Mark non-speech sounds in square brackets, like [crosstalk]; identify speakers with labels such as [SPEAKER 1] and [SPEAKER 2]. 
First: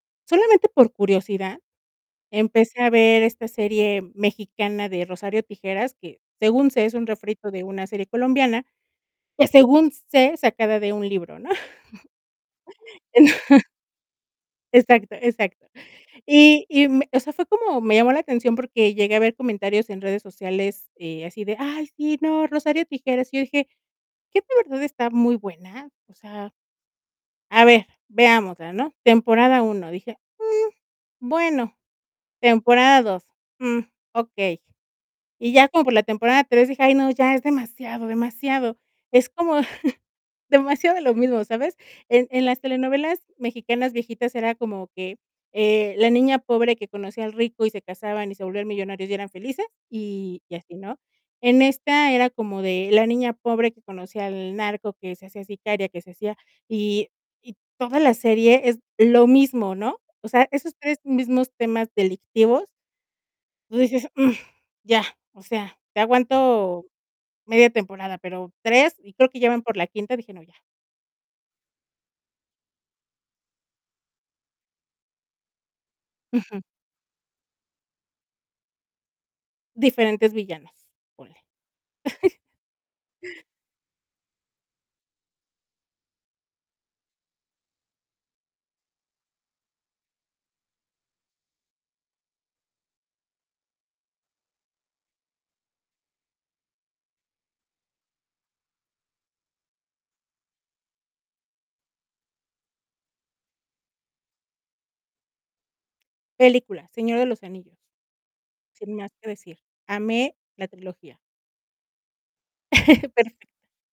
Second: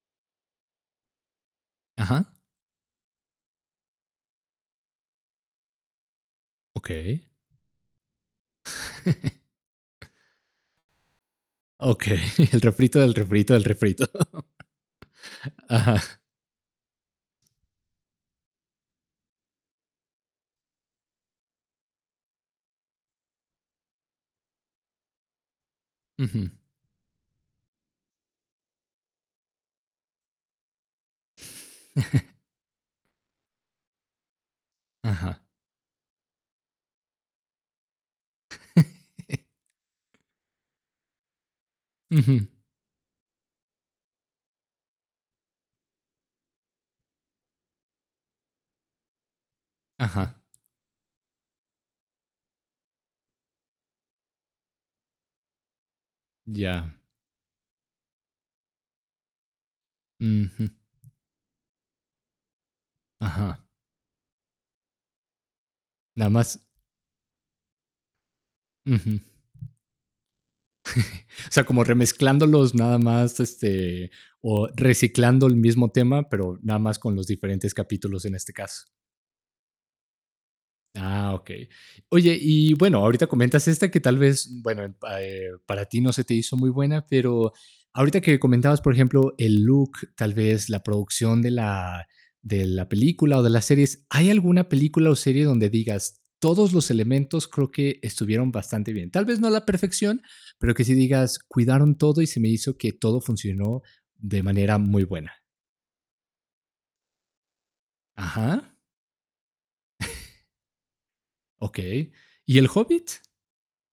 [SPEAKER 1] Solamente por curiosidad,
[SPEAKER 2] Ajá.
[SPEAKER 1] empecé a ver esta serie mexicana de Rosario Tijeras, que, según sé, es un
[SPEAKER 2] Okey.
[SPEAKER 1] refrito de una serie colombiana,
[SPEAKER 2] [laughs]
[SPEAKER 1] que, según sé, sacada de un libro, ¿no? [chuckles]
[SPEAKER 2] Okey, el refrito, del refrito, del
[SPEAKER 1] [chuckles]
[SPEAKER 2] refrito.
[SPEAKER 1] Exacto,
[SPEAKER 2] [chuckles]
[SPEAKER 1] exacto.
[SPEAKER 2] Ajá.
[SPEAKER 1] Y y me, o sea, fue como me llamó la atención porque llegué a ver comentarios en redes sociales, eh, así de: "Ay, sí, no, Rosario Tijeras". Y yo dije: "¿Qué de verdad está muy buena?". O
[SPEAKER 2] Ujú.
[SPEAKER 1] sea, a ver, veámosla, ¿no? Temporada 1, dije: "Mm, bueno".
[SPEAKER 2] [chuckles]
[SPEAKER 1] Temporada 2: "Mm okey",
[SPEAKER 2] Ajá.
[SPEAKER 1] y ya como por la temporada 3 dije: "Ay, no, ya es demasiado, demasiado". Es
[SPEAKER 2] [chuckles]
[SPEAKER 1] como [chuckles] demasiado de lo mismo, ¿sabes? En
[SPEAKER 2] Ujú.
[SPEAKER 1] en las telenovelas mexicanas viejitas era como que, eh, la niña pobre que conocía al rico y se casaban y se volvían millonarios y eran felices,
[SPEAKER 2] Ajá.
[SPEAKER 1] y y así, ¿no? En esta era como de la niña pobre que conocía al narco, que se hacía sicaria, que se hacía,
[SPEAKER 2] Ya.
[SPEAKER 1] y y toda la serie es lo mismo, ¿no? O sea,
[SPEAKER 2] Ujú.
[SPEAKER 1] esos 3 mismos temas delictivos
[SPEAKER 2] Ajá.
[SPEAKER 1] tú dices: "mm ya", o sea, te
[SPEAKER 2] Nada más
[SPEAKER 1] aguanto media temporada, pero, ¿3?, y
[SPEAKER 2] Ujú.
[SPEAKER 1] creo que ya van por la quinta, dije: "No, ya".
[SPEAKER 2] [chuckles] O sea, como remezclándolos nada más, este, o reciclando el mismo tema, pero
[SPEAKER 1] Ujú.
[SPEAKER 2] nada más con los diferentes capítulos, en este caso.
[SPEAKER 1] Diferentes villanos,
[SPEAKER 2] Ah,
[SPEAKER 1] ponle.
[SPEAKER 2] okey.
[SPEAKER 1] [chuckles]
[SPEAKER 2] Oye, y bueno, ahorita comentas esta, que tal vez, bueno, eh, pa eh, para ti no se te hizo muy buena, pero ahorita que comentabas, por ejemplo, el look, tal vez la producción de la de la película o de las series, ¿hay alguna película o serie donde digas: "Todos los elementos creo que estuvieron bastante bien". Tal vez no a la perfección, pero que sí digas: "Cuidaron todo y se me hizo que todo funcionó de manera muy buena".
[SPEAKER 1] Película, Señor de los anillos.
[SPEAKER 2] Ajá.
[SPEAKER 1] Sin más que decir, amé
[SPEAKER 2] [chuckles]
[SPEAKER 1] la trilogía.
[SPEAKER 2] Okey. ¿Y El
[SPEAKER 1] [chuckles]
[SPEAKER 2] Hobbit?
[SPEAKER 1] Perfecto.